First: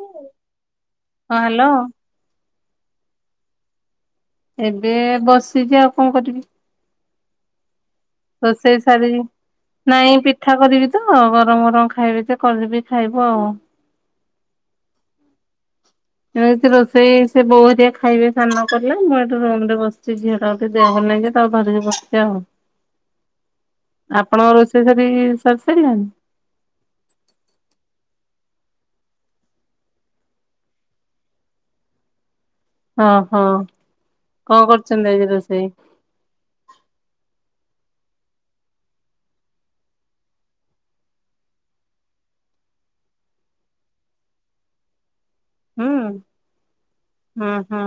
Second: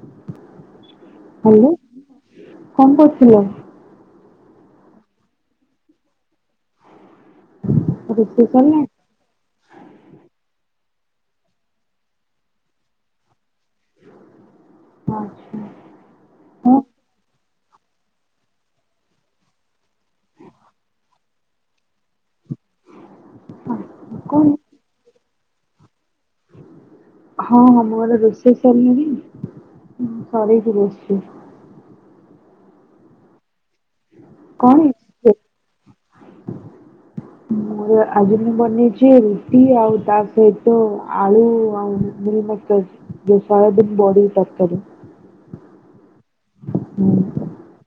ହଁ hello hello କଣ କରୁଥିଲ? ଏବେ ବସିଛି ଆଉ କଣ କରିବି? ହଁ [unintelligible] ରୋଷେଇ ସାରିକି, ନାଇଁ ପିଠା କରିବି ତ ଗରମ ଗରମ ଖାଇବି ତ, କରିବି ଖାଇବ ଆଉ ଆଚ୍ଛା। ଏମିତି ହଁ ରୋଷେଇ ସେ ବୋଧଆ ଖାଇବେ ସାନନା କଲେ ମୁଁ ଏଠି ରୁମ ରେ ବସିଛି ଝିଅ ଟା ଗୋିକି ଦେହ ହେଲାଁ ଯେ ତାଉ ଧରିକି ବସିଛିି ଆଉ ଆଚ୍ଛା [unintelligible] କଣ? ଆପଣ ରୋଷେଇ ସରି ସାରିଲେଣି? ହଁ, ହଁ ମୁଁ ଗୋଟେ ରୋଷେଇ ଚାଲିନି। ହଁ ସାରଠ ବଛଛି [unintelligible] ହ ହୋ, କଣ କରୁଛନ୍ତି? ଆଜି ରୋଷେଇ ମୋର ଆଜି ମୁଁ ବନେଇଛି ରୁଟି ଆଉ ତା ସହିତ ଆଳୁ ଆଉ ମିଲମେକର ବେସାର ଦେଇ ବଡ଼ି ତରକାରି। ହୁଁ ହୁଁ ହୁଁ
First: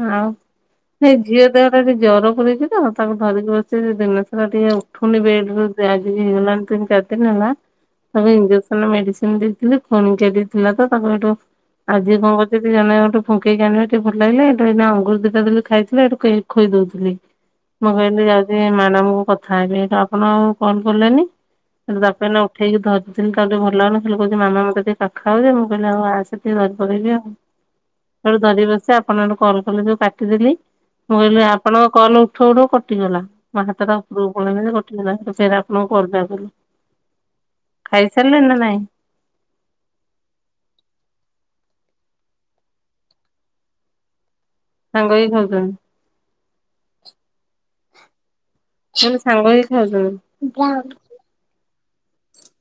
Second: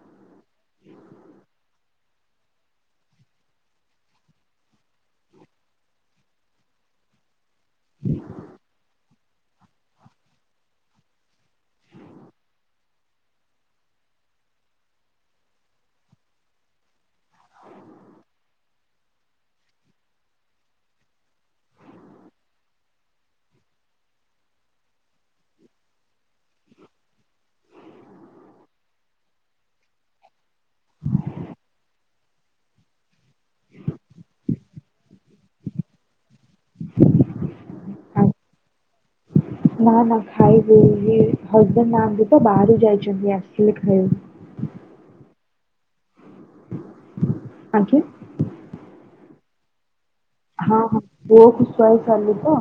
ହୁଁ [unintelligible] ସେଇ ଝିଅ ଦେହଟା ରେ ଟିକେ ଜର ପୂରେଇଛି ତ ତାକୁ ଧରିକି ବସିଛି ଦିନସାରା ଟିକେ ଉଠୁନି ବେଡରୁ ଆଜିକି ହେଇଗଲାଣି, ତିନି ଚାରିଦିନ ହେଇଗଲା। ତାକୁ ଇଞ୍ଜେକ୍ସନ ମେଡିସିନ ଦେଇଥିଲି ପୁଣି [unintelligible] ଥିଲା ତ ତାକୁ ଏଠୁ ଆଜି କଣ କରୁଛନ୍ତି, ଜଣେ ଗୋଟେ ଫୁଙ୍କେଇ ଆଣେ ଟିକେ ଭଲ ଲାଗିଲେ ଏଇନା ଅଙ୍ଗୁର ଦୁଇଟା ଦେଲି ଖାଉଠିଲା ଏଠୁ ଖୁଆଇଦଉଥିଲି। ମୁଁ କହିଲି ଯାଉଛି ମ୍ୟାଡାମ କୁ କଥା ହେବି ତ ଆପଣ ଆଉ କଲ କଲେନି। ତାକୁ ବାପା ଏଇନା ଉଠେଇକି ଧରିଥିଲେ ତାକୁ ଟିକେ ଭଲ ଲାଗୁନି ଖାଲି କହୁଛି ମାମା ମୋତେ ଟିକେ କାଖାଅ ଯେ, ମୁଁ କହିଲି ହଉ ଆସେ ଟିକେ [unintelligible] ସେଇଠୁ ଧରିକି ବସିଚି ଆପଣ ହେଇଠୁ କଲ କଲେ ଯୋଉ କାଟିଦେଲି ମୁଁ କହିଲି ଆପଣଙ୍କ କଲ ଉଠଉ ଉଠଉ କଟିଗଲା। ମୋ ହାତଟା ଉପରକୁ ପଳେଇଗଲା ଯେ କଟିଗଲା, ଫେର ଆପଣଙ୍କୁ କରିଦିଏ ବୋଲି। [inaudible] ଖାଇ ଆ- ସାରିଲେଣି ନା ନାହିଁ? ନା ନା ଖାଇବି ଏବେ, ଏଇ ହଜବେଣ୍ଡ ନାହାଁନ୍ତି ତ ବାହାରକୁ ଯାଇଚନ୍ତି ଆସିଲେ ଖାଇବୁ। ସାଙ୍ଗ ହେଇ ଖାଉଛନ୍ତି? ଆଜ୍ଞା? ମୁଁ କହିଲି ସାଙ୍ଗହେଇ ଖାଉଛନ୍ତି? ହଁ ହଁ। ପୁଅକୁ ଶୁଆଇ ସାରିଲି ତ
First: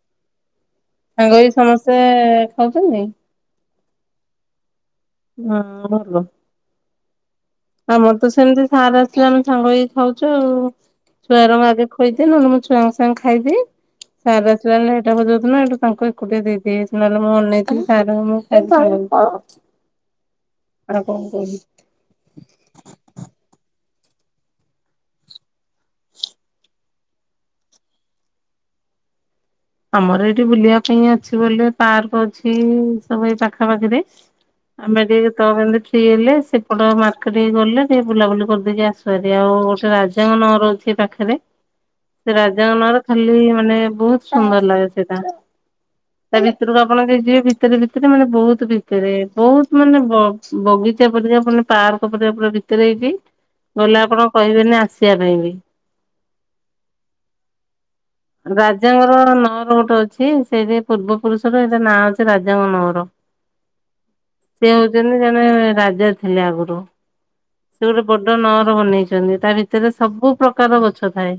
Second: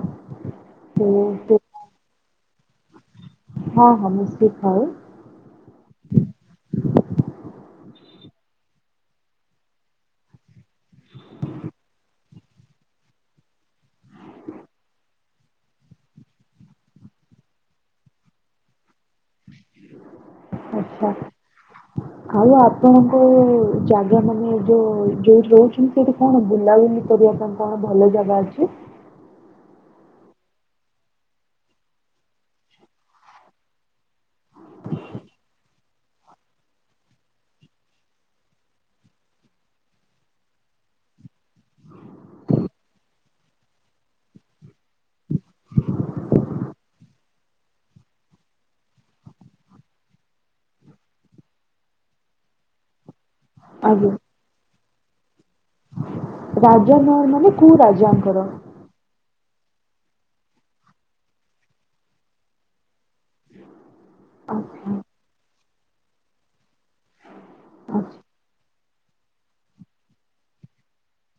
ସେ ସାଙ୍ଗହେଇ ସେ ସମସ୍ତେ ଖାଉଚନ୍ତି? ହଁ ହଁ ମିଶିକି ଖାଉ ହଁ ଭଲ। ଆମର ତ ସେମିତି ସାର ଆସିଲେ ଆମେ ସାଙ୍ଗ ହେଇକି ଖାଉଛୁ ଆଉ। ଛୁଆ ଗୁରାଙ୍କୁ ମୁଁ ଆଗେ ଖୁଆଇଦିଏ ନହେଲେ ମୁଁ ଛୁଆଙ୍କ ସାଙ୍ଗରେ ଖାଇଦିଏ, ସାର ଆସିଲା ବେଳେ ଦିଟା ବଜଉଛନ୍ତି ଏଇଠୁ ତାଙ୍କୁ ଏକୁଟିଆ ଦେଇଦିଏ, ନହେଲେ ମୁଁ ଅନେଇଥିବି ସାରଙ୍କ ମୋର ଖାଇବୁ [inaudible] ଆଉ ଆଚ୍ଛା କଣ କୁହ? ଆଉ ଆପଣଙ୍କର ଯୋଉ ଜାଗା ମାନେ ଯୋଉ ଯୋଉଠି ରହୁଚନ୍ତି, ସେଇଠି କଣ ବୁଲାବୁଲି କରି କଣ କଣ ଭଲ ଜାଗା ଅଛି? ଆମର ଏଇଠି ବୁଲିବା ପାଇଁ ଅଛି ବୋଲି ପାର୍କ ଅଛି ସବୁ ଏଇ ପାଖାପାଖିରେ ଆମେ ଟିକେ ତ କେମତି ଫ୍ରି ହେଲେ, ସେପଟ ମାର୍କେଟ କେ ଗଲେ ଟିକେ ବୁଲାବୁଲି କରିଦେଇକି ଆସୁ ଭାରି ଆଉ ଗୋଟେ ରାଜାଙ୍କ ନଅର ଅଛି ଏଇ ପାଖରେ, ସେ ରାଜାଙ୍କ ନଅର ଖାଲି ମାନେ ବହୁତ ସୁନ୍ଦର ଲାଗେ ସେଇଟା। ତା ଭିତରକୁ ଆପଣ ଯଦି ଯିବେ ଭିତରେ ଭିତରେ ମାନେ ବହୁତ ଭିତରେ ବହୁତ ମାନେ ବ-ବ ଦି ଚାରି ପାଦ ଯାଇଁ ଆପଣ ପାର୍କ ପରିକା ପୁରା ଭିତରେ ହେଇଚି, ଗଲେ ଆଜ୍ଞା ଆପଣ କହିବେନି ଆସିବା ପାଇଁ ବି। ରାଜା ନଅର ମାନେ କୋଉ ରାଜାଙ୍କର? ଙ୍କ ନଅର ଗୋଟେ ଅଛି, ସେଇଠି ପୂର୍ବପୁରୁଷର ସେଇଟା ନାଁ ଅଛି ରାଜାଙ୍କ ନଅର। ସେ ଆଚ୍ଛା ହଉଛନ୍ତି ଜଣେ ରାଜା ଥିଲେ ଆଗରୁ। ସେ ଗୋଟେ ଆଚ୍ଛା ବଡ ନଅର ବନେଇଛନ୍ତି, ତା ଭିତରେ ସବୁ ପ୍ରକାରର ଗଛ ଥାଏ।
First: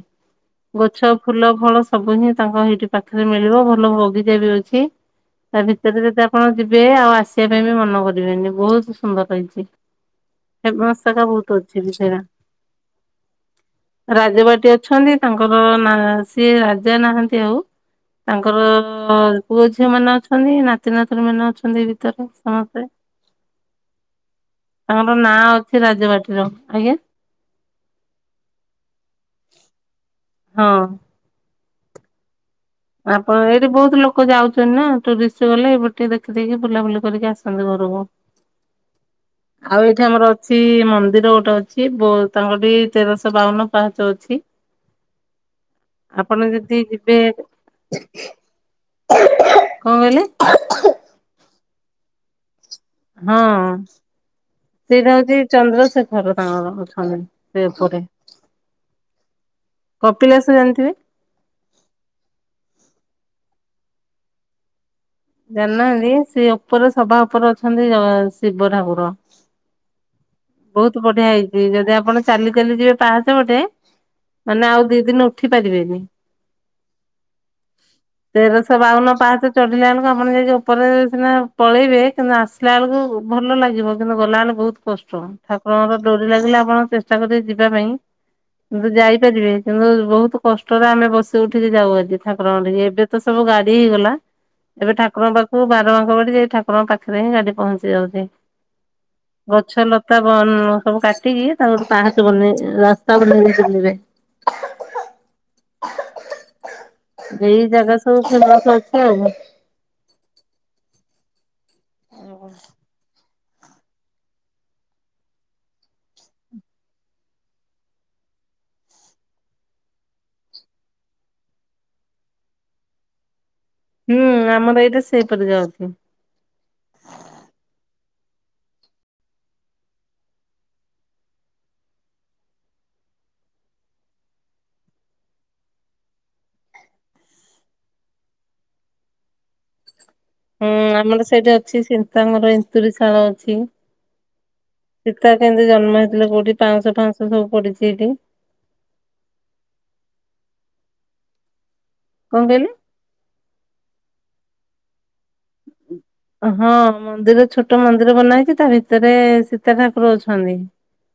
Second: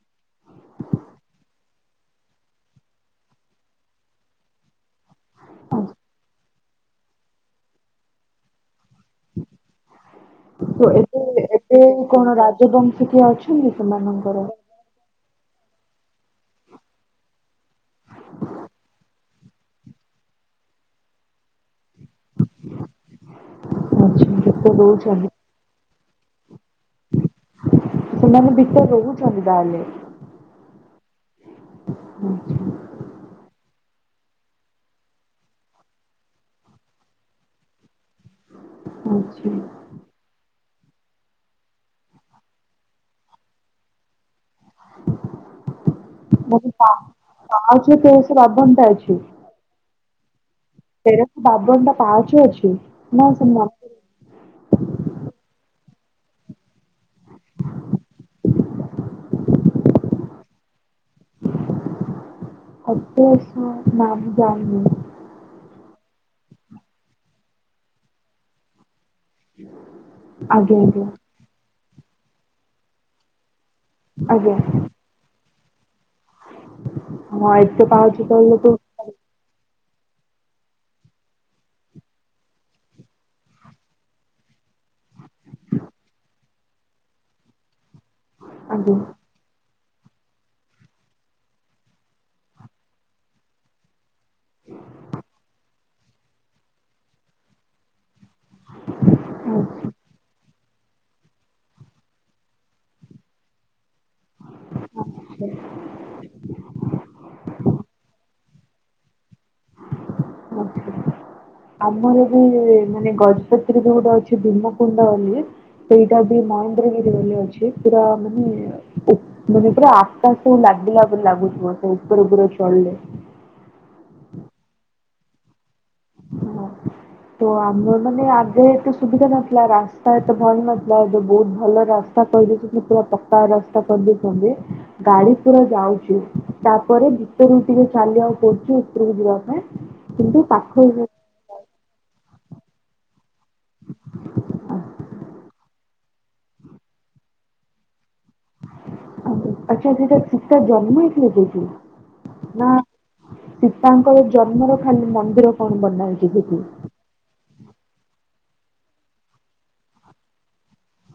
ଗଛ ଫୁଲଫଳ ସବୁ ହିଁ ତାଙ୍କ ସେଇଠି ପାଖରେ ମିଳିବ। ଭଲ ବଗିଚା ବି ଅଛି। ତା ଭିତରେ ଯଦି ଆପଣ ଯିବେ ଆଉ ଆସିବା ପାଇଁ ବି ମନ କରିବେନି ବହୁତ ସୁନ୍ଦର ହେଇଛି। [inaudible] ତ ଏବେ ଏବେ ବି ସେଇରା। କଣ ରାଜବଂଶିକୀୟ ଅଛନ୍ତି ସେମାନଙ୍କର? ହଁ ନାଁ ସିଏ ରାଜା ନାହାଁନ୍ତି ଆଉ ତାଙ୍କର ପୁଅଝିଅମାନେ ଅଛନ୍ତି, ନାତିନାତୁଣୀମାନେ ଅଛନ୍ତି ଭିତରେ ସମସ୍ତେ। ଆଚ୍ଛା ଭିତରେ ତାଙ୍କର ରହୁଛନ୍ତି ନାଁ ଅଛି ରାଜବାଟୀର। ଆଜ୍ଞା ସେମାନେ ଭିତରେ ରହୁଛନ୍ତି ତାହେଲେ? ହଁ। ଆଚ୍ଛା। ଆପଣ ଏଇଠି ବହୁତ ଲୋକ ଯାଉଚନ୍ତି ନା, ଟୁରିଷ୍ଟ ଗଲେ ଏଇପଟେ ଟିକେ ଦେଖିଦେଇକି ବୁଲାବୁଲି କରିକି ଆସନ୍ତି ଘରକୁ। ଆଚ୍ଛା ଆଉ ଏଇଠି ଆମର ଅଛି ଛି ମନ୍ଦିର ଗୋଟେ ଅଛି ବହୁ ତାଙ୍କଠି ତେରଶହ ବାଉନ ପାହାଚ ଅଛି ଆପଣ ମାନେ ଯଦି ପା ଯିବେ [unintelligible] ଅଛି। କଣ କହିଲେ ତେରଶବାବନ ଟା ପାହାଚ ଅଛି? ନା ହଁ ସେ ମନ୍ଦିର ସେଇଟା ହଉଛି ଚନ୍ଦ୍ରଶେଖ ର ତାଙ୍କର ଅଛନ୍ତି ସେ ଏପଟେ। କପିଳାସ ଜାଣିଥିବେ? କପିଳାସ ନାଇଁ ମୁଁ ଜାଣିନି? ଜାଣିନାହାଁନ୍ତି? ସେ ଉପରେ ସଭା ଉପରେ ଅଛନ୍ତି ଜଗା ଶିବ ଠାକୁର। ଆଜ୍ଞା ବହୁତ ଆଜ୍ଞା ବଢିଆ ହେଇଛି ଯଦି ଆପଣ ଚାଲି ଚାଲି ଯିବେ ପାହାଚ ପଟେ ଆଜ୍ଞା ମାନେ ଆଉ ଦି ଦିନ ଉଠି ପାରିବେନି ହଁ ଏତେ ପାଉଚ କହିଲେ ତ ତେରଶହ ବାଉନ ପାହାଚ ଚ ତ ଆପଣ ଯାଇକି ଉପରେ ସିନା ପଳେଇବେ କିନ୍ତୁ ଆସିଲା ବେଳକୁ ଭଲ ଲାଗିବ କିନ୍ତୁ ଗଲା ବେଳୁ ବହୁତ କଷ୍ଟ ଷ୍ଟ ଠାକୁରଙ୍କର ଡୋରି ଲାଗିଲେ ଆପଣ ଚେଷ୍ଟା କରିବେ ଯିବା ପାଇଁ କିନ୍ତୁ ଆଜ୍ଞା ଯାଇପାରିବେ କିନ୍ତୁ ବହୁତ କଷ୍ଟରେ ଆମେ ବସି ଉଠିକି ଯାଉ ଆଜି ଠାକୁରଙ୍କଠି ଏବେ ତ ସବୁ ଗାଡି ହେଇଗଲା ଏବେ ଠାକୁରଙ୍କ ପାଖକୁ ବାର ବାଙ୍କ ବାଟିଦେଇ ଠାକୁରଙ୍କ ପାଖରେ ହିଁ ଗାଡି ପହଞ୍ଚି ଯାଉଚି ଆଚ୍ଛା ଗଛ ଲତା ବନ ସବୁ କାଟିକି ତାଙ୍କର ପାହାଚ ବନେଇ ରାସ୍ତା ବନେଇଦେଇଛନ୍ତି ଆଚ୍ଛା। ଏବେ ଏଇ ଜାଗା ସବୁ [unintelligible] [unintelligible] ଆମର ବି ମାନେ ଗଜ ସେଥିରେ ଯୋଉ ଗୋଟେ ଅଛି ଭୀମକୁୁଣ୍ଡ ବୋଲି ସେଇଟା ବି ମହେନ୍ଦ୍ରଗିରି ବୋଲି ଅଛି ପୁରା ମାନେ ଏ ମାନେ ପୁରା ଆକାଶ ଲା ଲାଗିଲା ପରି ଲାଗୁଥିବ ଉପରେ ଉପରେ ଚଢିଲେ ହୁଁ ଆମର ଏଇଟା ସେଇପରି ଯାଉଚି ହଁ। ତ ଆମ ମାନେ ଆଗେ ଏତେ ସୁବିଧା ନଥିଲା ରାସ୍ତା ଏତେ ଭଲ ନଥିଲା ଏବେ ବହୁତ ଭଲ ରାସ୍ତା [unintelligible] ସେ ପୁରା ପକ୍କା ରାସ୍ତା କରଦେଇଚନ୍ତି ଗାଡି ପୁରା ଯାଉଛି ତାପରେ ଉପରକୁ ଟିକେ ଚାଲିବାକୁ ପଡୁଛି ଉପରକୁ ଯିବା ପାଇଁ କିନ୍ତୁ ହୁଁ ପାଖ ଆମର ସେଇଠି ଅଛି ସିତାଙ୍କର ଏନ୍ତୁରିଶାଳ ଅଛି ସୀତା କେମତି ଜନ୍ମ ହେଇ ଥିଲେ କୋଉଠି ପାଉଁଶ ପାଉଁଶ ସବୁ ପଡିଛି ଏଠି ଆଚ୍ଛା ସେଟା ସୀତା ଜନ୍ମ ହେଇଥିଲେ ସେଇଠି? କଣ କହିଲେ? ନା ସୀତାଙ୍କର ଜନ୍ମର ଖାଲି ମନ ହଁ ମନ୍ଦିର ଛୋଟ ମନ୍ଦିର ବନା ହେଇଚି ତା ଭିତରେ ସୀତା ଠାକୁର ଅଛନ୍ତି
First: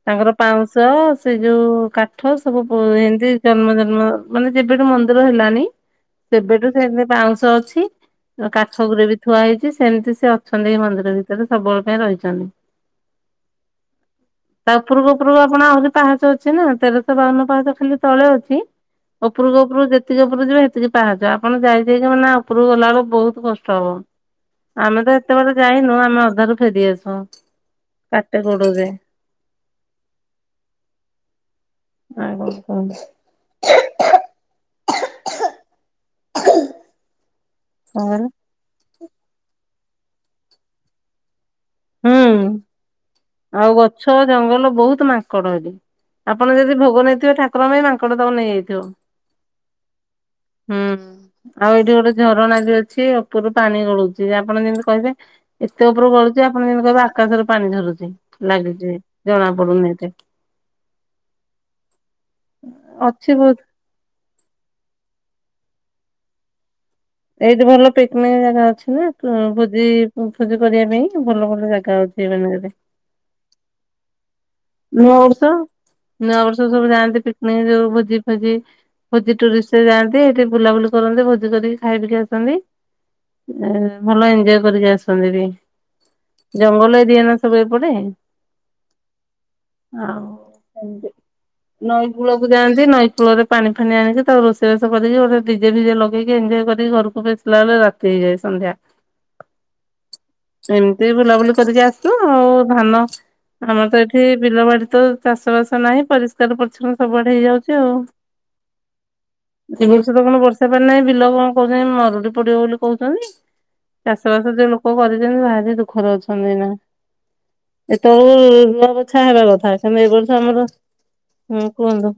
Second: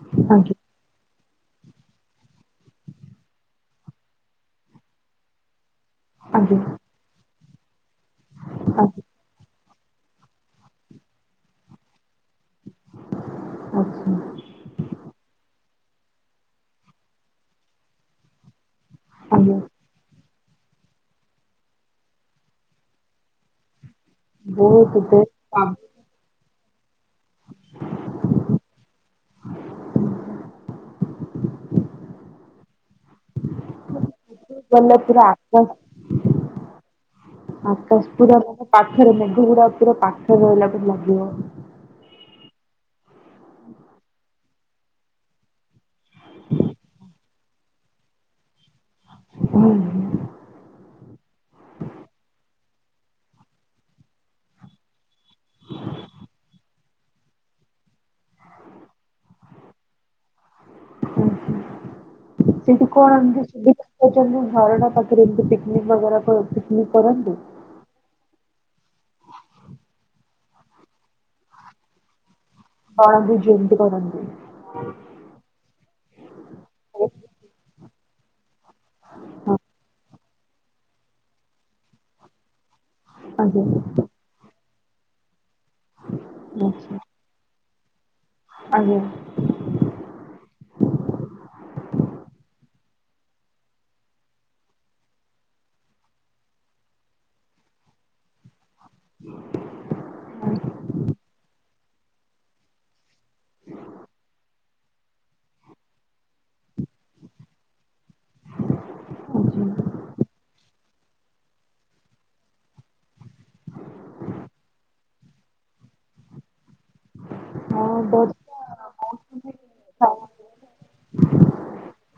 ତାଙ୍କର ଆଜ୍ଞା ପାଉଁଶ ସେ ଯୋଉ କାଠ ସବୁ ପୋ ଏମତି ଜନ୍ମ ଜନ୍ମ ମାନେ ଯେବେଠୁ ମନ୍ଦିର ହେଲାଣି ଆଜ୍ଞା ସେବେଠୁ ସେମିତି ବାଉଁଶ ଅଛି କାଠ ଆଜ୍ଞା ଗୁରେ ବି ହେଇଚି ସେମିତି ସେ ଅଛନ୍ତି ଏଇ ମନ୍ଦିର ଭିତରେ ସବୁବେଳେ ପାଇଁ ରହିଚନ୍ତି ଆଚ୍ଛା ତା ଉପରକୁ ଉପରକୁ ଆପଣ ଆହୁରି ପାହାଚ ଅଛି ନା ତେରଶହ ବାଉନ ପାହାଚ ଖାଲି ତଳେ ଅଛି ଆଜ୍ଞା ଉପରକୁ ଉପରକୁ ଯେତିକି ଉପ ଉପରକୁ ଯିବେ ହେତିକି ପାହାଚ ଆପଣ ଯାଇ ଯାଇ କିନା ଉପରକୁ ଗଲା ବେଳକୁ ବହୁତ କଷ୍ଟ ହବ ବହୁତ ଆମେ ତ ଏତେବାଟ ବେଶ। ଯାଇନୁ ଆମେ ଅଧାରୁ ଫେରିଆସୁ କାଟେ ଗୋଡ଼ ଯେ ଆଉ କଣ କୁହ। [unintelligible] [inaudible] [unintelligible] ଆକାଶ ତାପରେ ପୁରା ମାନେ ପାଖରେ ମେଘୁ ଗୁଡା ପୁରା ପାଖରେ ରହିଲା ପରି ଲାଗିବ ହୁଁ ଆଉ ଗଛ ଜଙ୍ଗଲ ବହୁତ ମାଙ୍କଡ ହେଠି ଆପଣ ଯଦି ଭୋଗ ନେଇଥିବେ ଠାକୁର ପାଇଁ ମାଙ୍କଡ଼ ତାକୁ ନେଇଯାଇ ଥିବ ହୁଁ ଆଉ ହେଠି ଗୋଟେ ଝରଣା ଟିଏ ଅଛି ଉପରୁ ପାଣି ଗଳୁଛି ଆପଣ ଯେମିତି କହିବେ ଏତେ ଉପରୁ ଗଳୁ ଚି ଆପଣ ଯେମିତି କହିବେ ଆକାଶରୁ ପାଣି ଝରୁଛି ଲାଗୁଛି ଜଣା ପଡୁନି ଏତେ ହୁଁ ହୁଁ ସେଠୁ କଣ ଅଛି ଏମିତି ବହୁତ ସୁବିଧା ପାଉଛନ୍ତି ଝରଣା ପାଖରେ ଏମିତି ପିକିନିକ୍ ବଗେରା ତ ଥି ଏଇଠି ଭଲ ପିକିନିକ୍ ଜାଗା ଅଛି ନା କଁ ଭୋଜି ଅଁ ଭୋଜି କରିବା ପାଇଁ ଭଲ ଭଲ ଜାଗା ଅଛି ଏଇ ମାନକରେ କଁ ଏମିତି [unintelligible] କରନ୍ତି? ନୂଆବର୍ଷ ନୂଆ ବର୍ଷ ସବୁ ହଁ ଯାଆନ୍ତି ପିକନିକ୍ ଯୋଉ ଭୋଜି ଫୋଜି ଭୋଜି ଟୁରିଷ୍ଟ ଯାଆନ୍ତି ସେଠି ବୁଲାବୁଲି କରନ୍ତି ଭୋଜି କରିକି ଖାଇପିକି ଆସନ୍ତି। ଆଜ୍ଞା ଏ ଭଲ ଏଞ୍ଜୟ୍ କରିକି ଆସନ୍ତି ହେଠି। ଆଚ୍ଛା ଜଙ୍ଗଲ ଏରିଆ ନା ସବୁ ଏପଟେ। ଆଜ୍ଞା। ଆଉ ଏମିତି। ନଈକୂଳକୁ ଯାଆନ୍ତି ନଈ କୂଳରେ ପାଣି ଫାଣି ଆଣିକି ତାକୁ ରୋଷେଇ ବାସ କରିକି ଗୋଟେ ଡିଜେ ଫିଜେ ଲଗେଇକି ଏନ୍ ଏଞ୍ଜୟ୍ କରିକି ଘରକୁ ଆସିଲା ବେଳେକୁ ରାତି ହେଇଯାଏ ସନ୍ଧ୍ୟା। ଏମିତି ବୁଲାବୁଲି କରିକି ଆସିବ ଆଉ ଧାନ ଆମର ତ ଏଠି ବିଲବାଡି ତ ଚାଷ ବାସ ନାହିଁ ପରିଷ୍କାର ପରିଚ୍ଛନ୍ନ ସବୁଆଡେ ହେଇଯାଉଛି ଆଉ। ଆଚ୍ଛା ଏ ବର୍ଷ ତ କଣ ବର୍ଷା ହବାର ନାଇଁ ବିଲ କଣ କହୁଛନ୍ତି ମରୁଡି ପଡିବ ବୋଲି କହୁଛନ୍ତି। ଚାଷ ବାସ ଯୋଉ ଲୋକ କରିଛନ୍ତି ଭାରି ଦୁଃଖରେ ଅଛନ୍ତି ଏଇନା। ହଁ ଏତେ ବର୍ଷା ବେଳକୁ ହେବା ମୌସୁମୀ କଥା କିନ୍ତୁ ଏଇ ବର୍ଷ ଆମର ହୁଁ କୁହନ୍ତୁ।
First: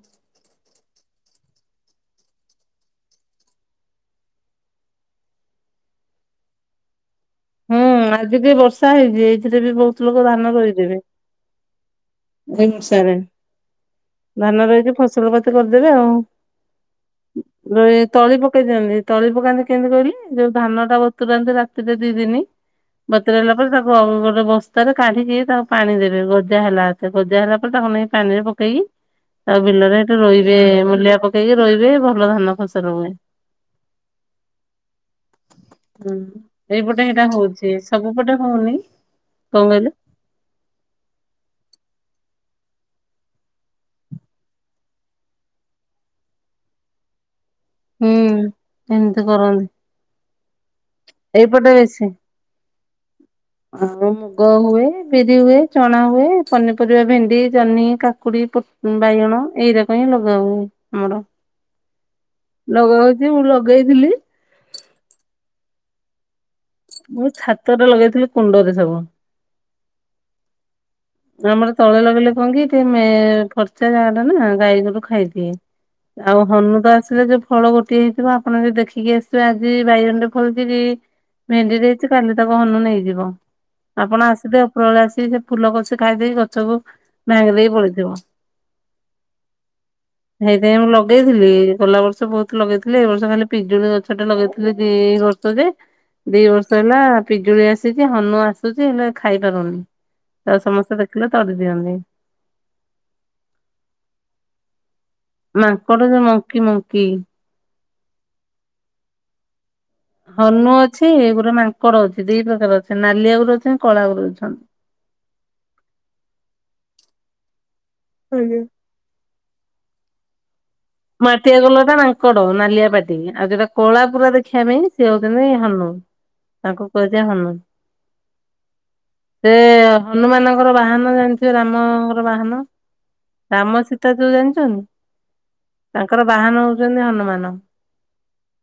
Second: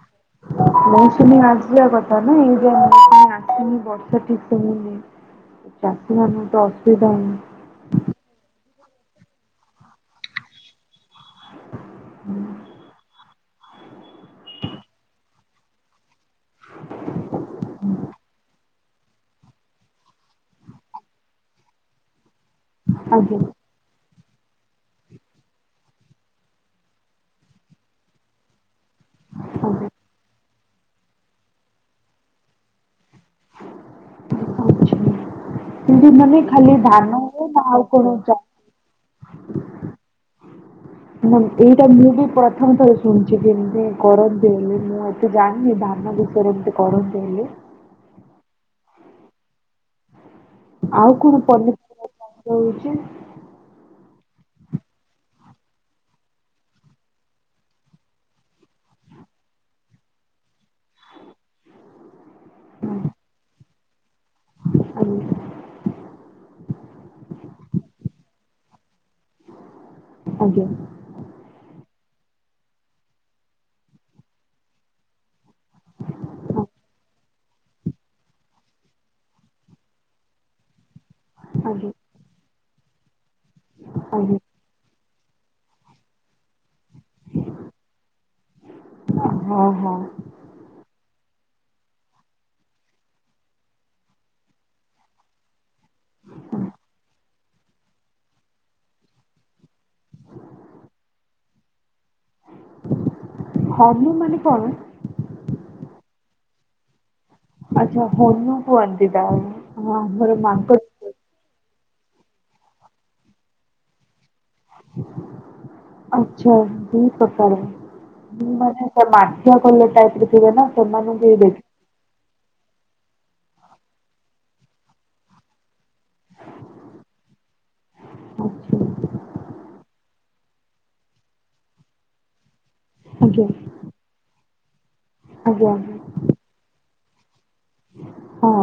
[unintelligible] ଆକ୍ଟୁଆଲି ବର୍ଷା ଠିକ୍ ସେ ହଉନି। ଚାଷୀ ମାନଙ୍କୁ ତ ଅସୁବିଧା ହଉ ହୁଁ ଆଜି ଟିକେ ବର୍ଷା ହେଇଛି ଏଇଥିରେ ବି ବହୁତ ଲୋକ ଧାନ ରୋଇଦେବେ। ଏଇ ବର୍ଷାରେ ବି ଧାନ ରୋଇକି ଫସଲ ପାତି କରିଦେବେ ଆଉ। [unintelligible] ତଳି ପକ ପକେଇ ଦିଅନ୍ତି। ତଳି ପକାନ୍ତି କେମିତି କହିଲୁ ଯୋଉ ଧାନ ଟା ବତୁରାନ୍ତି ରାତିରେ ଦିନି ଆଜ୍ଞା ବତୁରେଇଲା ପରେ ତାକୁ ଆଉ ଗୋ ବସ୍ତାରେ କାଢିକି ତାକୁ ପାଣି ଦେବେ। ଗଜା ହେଲା ଆତେ ଗଜା ହେଲା ପରେ ତାକୁ ନେଇ ପାଣି ରେ ପକେଇ ଆଉ ଆଜ୍ଞା। ବିଲରେ ଏଠି ରୋଇବେ ମୂଲିଆ ପକେଇକି ରୋଇବେ ଭଲ ଧାନ ଫସଲ ହୁଏ। ଆଚ୍ଛା। କିନ୍ତୁ ହୁଁ ମାନେ ଖାଲି ଏଇପଟେ ଧାନ ସେଇଟା ରେ ନା ହଉଛି ଆଉ କଣ ସବୁପଟେ ଚା ହଉନି କଣ କହିଲେ? ଏଇଟା ମୁଁ ପ୍ରଥମ ଥର ଶୁଣିଛି ଏମିତି କରନ୍ତି ବୋଲି। ମୁଁ ଏତେ ଜାଣିନି ଧାନ ବିଷୟରେ ଏମତି କରନ୍ତି ବୋଲି। ହୁଁ ଏମିତି କରନ୍ତି। ଆଉ କଣ ଏଇପଟେ ପନିପରିବା ବେଶି। ଚାଷ ହଉଛି? ଆଉ ମୁଗ ହୁଏ, ବିରି ହୁଏ, ଚଣା ହୁଏ ପନିପରିବା ଭେଣ୍ଡି, ଜହ୍ନି କାକୁଡି, ପୋ, ବାଇଗଣ। ଏଇ ରାକ ହିଁ ଲଗା ହୁଏ ଆମର। [inaudible] ଲଗା ହଉଛି ମୁଁ ଲଗେଇଥିଲି। ଆଜ୍ଞା। ମୁଁ ଛାତରେ ଲଗେଇଥିଲି କୁଣ୍ଡରେ ସବୁ। ଆଜ୍ଞା। ଆମର ତଳେ ଲଗେଇଲେ କଣ କି ଟିକେ ମେ ଫର୍ଚା ଯାଗାଟା ନା ଗାଈ ଗୋରୁୁ ଖାଇଦିଏ। ଆଉ ହନୁ ତ ଆସିଲେ ଯୋଉ ଫଳ ଗୋଟିଏ ହେଇଥିବ ଆପଣ ଯଦି ଦେଖିକି ଆସିଥିବେ ଆଜି ବାଇଗଣଟେ ଫଳିଚି କି ଭେଣ୍ଡି ଆଜ୍ଞା ଦେଇଛି କାଲି ତାକୁ ହନୁ ନେଇଯିବ। ଆପଣ ଆଜ୍ଞା ଆସିଥିବେ ଉପର ଓଳି ଆସିବି ସେ ଫୁଲ କଷି ଖାଇଦେଇ ଗଛକୁ ଭାଙ୍ଗି ଦେଇକି ପଳେଇଥିବ। ହଁ ହଁ। ସେଇଥିପାଇଁ ମୁ ଲଗେଇ ଥିଲି। ଗଲା ବର୍ଷ ବହୁତ ଲଗେଇଥିଲି ଏଇ ବର୍ଷ ଖାଲି ପିଜୁଳି ଗଛ ଟେ ଲଗେଇଥିଲି ଦିଇ ବର୍ଷ ରେ ଦି ବର୍ଷ ହେଲା ପିଜୁଳି ଆସିଛି ହନୁ ଆସୁଛି ହେଲେ ଖାଇପାରୁନି। ତାକୁ ସମସ୍ତେ ଦେଖିଲେ ତଡ଼ି ଦିଅନ୍ତି। ହନୁ ମାନେ କଣ? ମାଙ୍କଡ ଯୋଉ ମଙ୍କି ମଙ୍କି। ଆଚ୍ଛା ହନୁ କୁହନ୍ତି ତାହାଲେ। ହନୁ ଅଛି ଏଗୁରେ ମାଙ୍କଡ ଅଛି। ଦି ପ୍ରକାର ଅଛି ନାଲିଆଗୁରେ ଅଛନ୍ତି, କଳା ଗୁରେ ଅ ଆଚ୍ଛା ଦି ପ୍ରକାର। ହନୁ ଆଜ୍ଞା। ଗୁଡାକ ମାଟିଆ କଲର ଟାଇପର ଥିବେ ନା। ସେମାନଙ୍କୁ ବି ଦେଖ ମାଟିଆ କଲରଟା ମାଙ୍କଡ଼ ନାଲିଆ ପା ଟି ଆଉ ଯୋଉଟା କଳା ପୁରା ଦେଖିଆ ପାଇଁ ସିଏ ହଉଛନ୍ତି ହନୁ। ତାଙ୍କୁ କୁହାଯାଏ ହନୁ। ଆଚ୍ଛା। ସେ ହନୁମାନଙ୍କର ବାହନ ଜାଣିଥିବେ, ରାମର ବାହନ ଆଜ୍ଞା ରାମ ସୀତା ଯୋଉ ଜାଣିଛନ୍ତି? ଆଜ୍ଞା। ତାଙ୍କର ବାହନ ହଉଛନ୍ତି ହନୁମାନ। ହଁ।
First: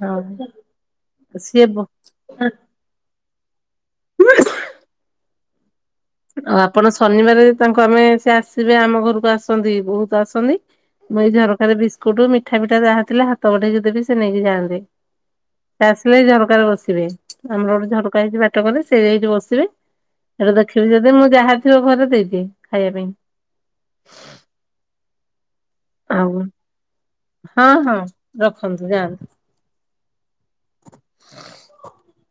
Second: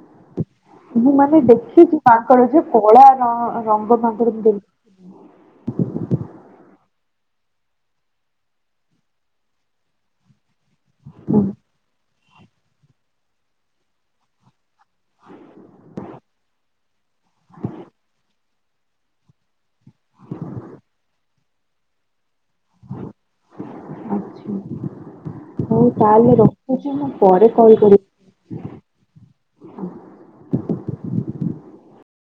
ହଁ ମୁଁ ମାନେ ସିଏ ବ ଦେଖିକି ମାଙ୍କଡ ଯେ କଳା [unintelligible] ରଙ୍ଗ ଭଙ୍ଗରେ [unintelligible] ଆଉ ଆପଣ ଶନିବାର ତାଙ୍କୁ ଆମେ ସେ ଆସିବେ, ଆମ ଘରକୁ ଆସନ୍ତି ବହୁତ ଆସନ୍ତି ମୁଁ ଏଇ ହୁଁ, ଝରକାରେ ବିସ୍କୁଟ ମିଠା ପିଠା ଯାହା ଥିଲା, ହାତ ବଢ଼େଇକି ଦେବି ସେ ନେଇକି ଯାଆନ୍ତି। ସେ ଆସିବେ ଝରକାରେ ବସ ସିବେ ଆମର ଗୋଟେ ଝରକା ହେଇଛି ବାଟ ପଟେ ସେଇଟି ବସିବେ ଏଟା ଦେ ଦେଖିବି ଯଦି ମୁଁ ଯାହା ଥିବ ଘରେ ଦେଇଦିଏ ଖାଇବା ପାଇଁ ଆଚ୍ଛା ହଉ ତାହେଲେ ଆଉ ରଖୁଛି ମୁଁ ପରେ ହଁ କଲ ହଁ କରିବି। ରଖନ୍ତୁ ଯାଆନ୍ତୁ।